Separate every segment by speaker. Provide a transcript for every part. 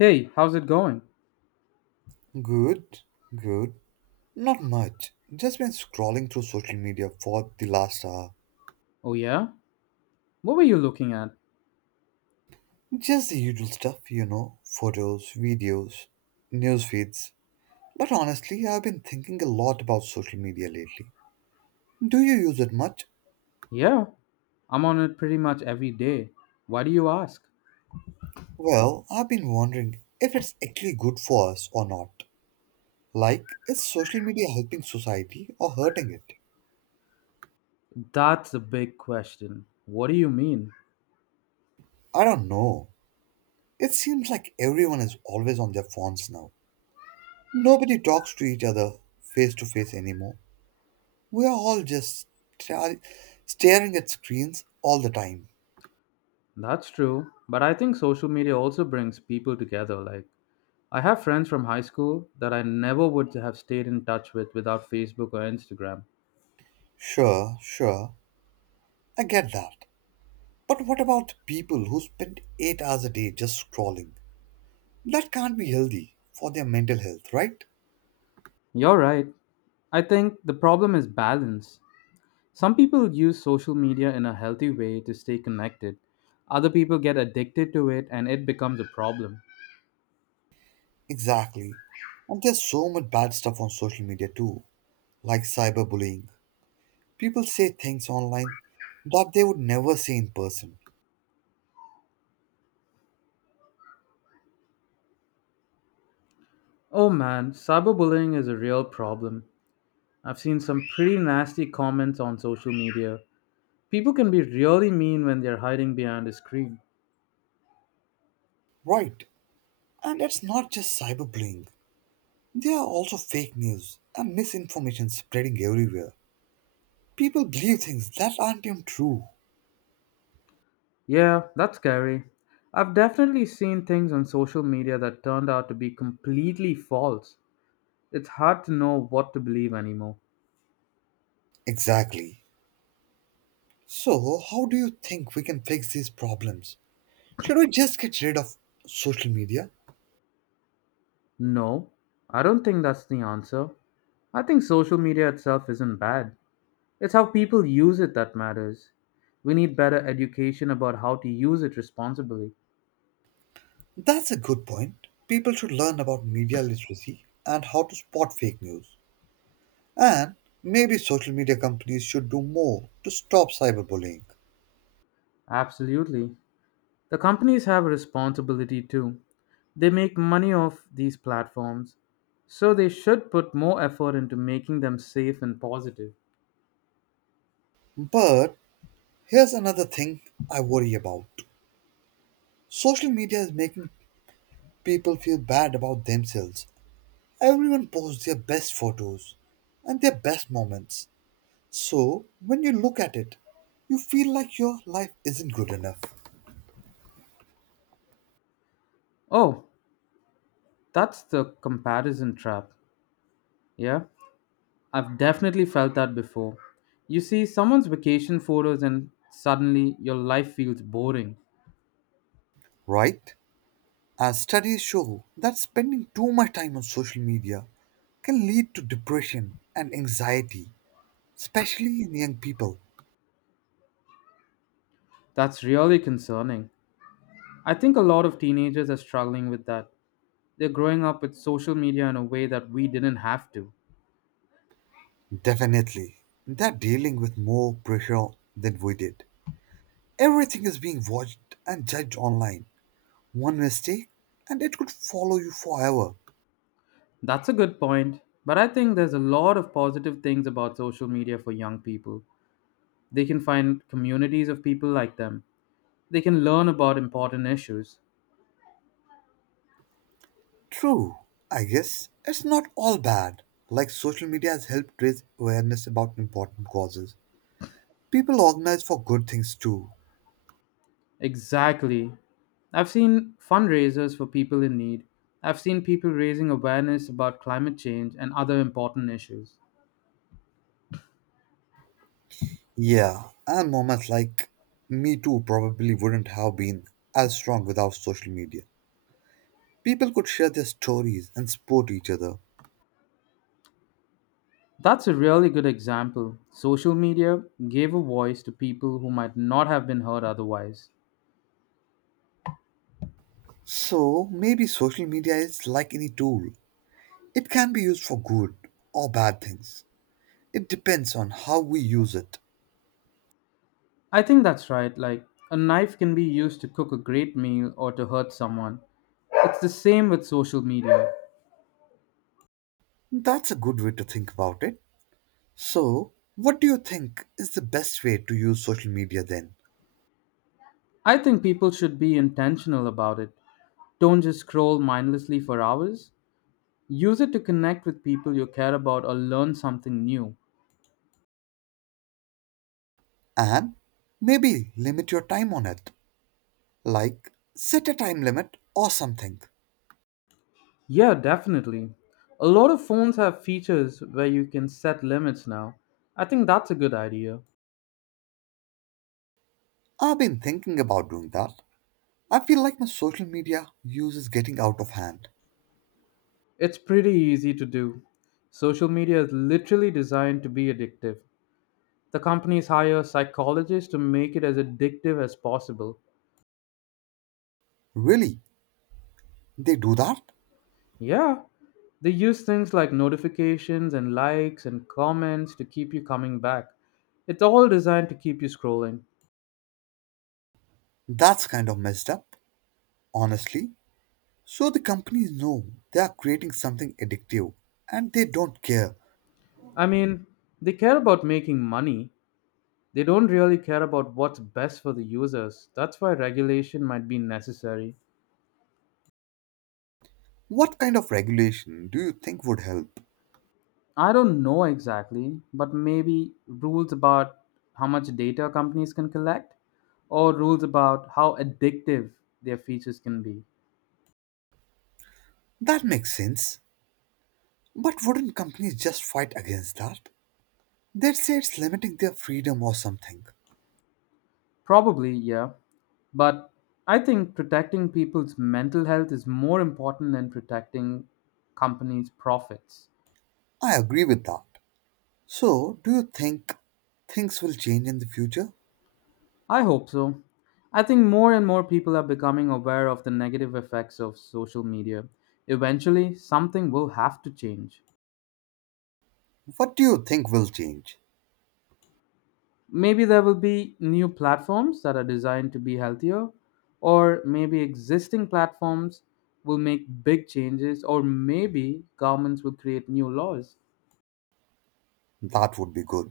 Speaker 1: Hey, how's it going?
Speaker 2: Good, good. Not much. Just been scrolling through social media for the last hour.
Speaker 1: Oh, yeah? What were you looking at?
Speaker 2: Just the usual stuff, photos, videos, news feeds. But honestly, I've been thinking a lot about social media lately. Do you use it much?
Speaker 1: Yeah, I'm on it pretty much every day. Why do you ask?
Speaker 2: Well, I've been wondering if it's actually good for us or not. Like, is social media helping society or hurting it?
Speaker 1: That's a big question. What do you mean?
Speaker 2: I don't know. It seems like everyone is always on their phones now. Nobody talks to each other face to face anymore. We're all just tra- Staring at screens all the time.
Speaker 1: That's true, but I think social media also brings people together. Like, I have friends from high school that I never would have stayed in touch with without Facebook or Instagram.
Speaker 2: Sure, sure, I get that. But what about the people who spend 8 hours a day just scrolling? That can't be healthy for their mental health, right?
Speaker 1: You're right. I think the problem is balance. Some people use social media in a healthy way to stay connected. Other people get addicted to it and it becomes a problem.
Speaker 2: Exactly. And there's so much bad stuff on social media too, like cyberbullying. People say things online that they would never say in person,
Speaker 1: Oh man, cyberbullying is a real problem. I've seen some pretty nasty comments on social media. People can be really mean when they're hiding behind a screen.
Speaker 2: right? And it's not just cyberbullying, there are also fake news and misinformation spreading everywhere. People believe things that aren't even true.
Speaker 1: Yeah, that's scary. I've definitely seen things on social media that turned out to be completely false. It's hard to know what to believe anymore.
Speaker 2: Exactly. So, how do you think we can fix these problems? Should we just get rid of social media?
Speaker 1: No, I don't think that's the answer. I think social media itself isn't bad. It's how people use it that matters. We need better education about how to use it responsibly.
Speaker 2: That's a good point. People should learn about media literacy and how to spot fake news. And maybe social media companies should do more to stop cyberbullying.
Speaker 1: Absolutely. The companies have a responsibility too. They make money off these platforms, so they should put more effort into making them safe and positive.
Speaker 2: But here's another thing I worry about. Social media is making people feel bad about themselves. Everyone posts their best photos and their best moments. So, when you look at it, you feel like your life isn't good enough,
Speaker 1: Oh, that's the comparison trap. Yeah, I've definitely felt that before. You see someone's vacation photos, and suddenly your life feels boring.
Speaker 2: right? As studies show that spending too much time on social media can lead to depression and anxiety, especially in young people.
Speaker 1: That's really concerning. I think a lot of teenagers are struggling with that. They're growing up with social media in a way that we didn't have to.
Speaker 2: Definitely, they're dealing with more pressure than we did. Everything is being watched and judged online. One mistake, and it could follow you forever.
Speaker 1: That's a good point, but I think there's a lot of positive things about social media for young people. They can find communities of people like them, they can learn about important issues.
Speaker 2: True, I guess it's not all bad. Like social media has helped raise awareness about important causes. People organize for good things too.
Speaker 1: Exactly. I've seen fundraisers for people in need. I've seen people raising awareness about climate change and other important issues.
Speaker 2: Yeah, and moments like Me Too probably wouldn't have been as strong without social media. People could share their stories and support each other.
Speaker 1: That's a really good example. Social media gave a voice to people who might not have been heard otherwise.
Speaker 2: So maybe social media is like any tool. It can be used for good or bad things. It depends on how we use it.
Speaker 1: I think that's right. Like, a knife can be used to cook a great meal or to hurt someone. It's the same with social media.
Speaker 2: That's a good way to think about it. So, what do you think is the best way to use social media then?
Speaker 1: I think people should be intentional about it. Don't just scroll mindlessly for hours. Use it to connect with people you care about or learn something new.
Speaker 2: And maybe limit your time on it, like set a time limit or something.
Speaker 1: Yeah, definitely. A lot of phones have features where you can set limits now. I think that's a good idea.
Speaker 2: I've been thinking about doing that. I feel like my social media use is getting out of hand.
Speaker 1: It's pretty easy to do. Social media is literally designed to be addictive. The companies hire psychologists to make it as addictive as possible.
Speaker 2: Really? They do that?
Speaker 1: Yeah, they use things like notifications and likes and comments to keep you coming back. It's all designed to keep you scrolling.
Speaker 2: That's kind of messed up, honestly. So the companies know they are creating something addictive and they don't care.
Speaker 1: I mean, they care about making money. They don't really care about what's best for the users. That's why regulation might be necessary.
Speaker 2: What kind of regulation do you think would help?
Speaker 1: I don't know exactly, but maybe rules about how much data companies can collect or rules about how addictive their features can be.
Speaker 2: That makes sense. But wouldn't companies just fight against that? They'd say it's limiting their freedom or something.
Speaker 1: Probably, yeah. But I think protecting people's mental health is more important than protecting companies' profits.
Speaker 2: I agree with that. So, do you think things will change in the future?
Speaker 1: I hope so. I think more and more people are becoming aware of the negative effects of social media. Eventually, something will have to change.
Speaker 2: What do you think will change?
Speaker 1: Maybe there will be new platforms that are designed to be healthier, or maybe existing platforms will make big changes, or maybe governments will create new laws.
Speaker 2: That would be good.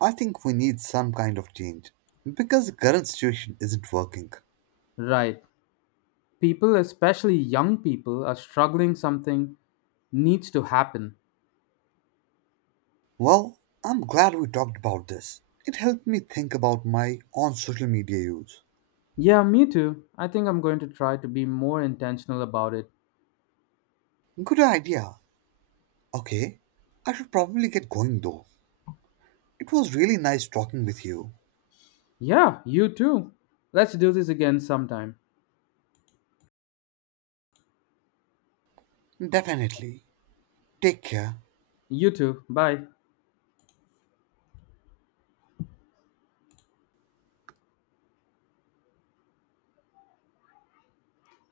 Speaker 2: I think we need some kind of change because the current situation isn't working.
Speaker 1: Right. People, especially young people, are struggling something needs to happen.
Speaker 2: Well, I'm glad we talked about this. It helped me think about my on social media use.
Speaker 1: Yeah, me too. I think I'm going to try to be more intentional about it.
Speaker 2: Good idea. Okay, I should probably get going though. It was really nice talking with you.
Speaker 1: Yeah, you too. Let's do this again sometime.
Speaker 2: Definitely. Take care.
Speaker 1: You too. Bye.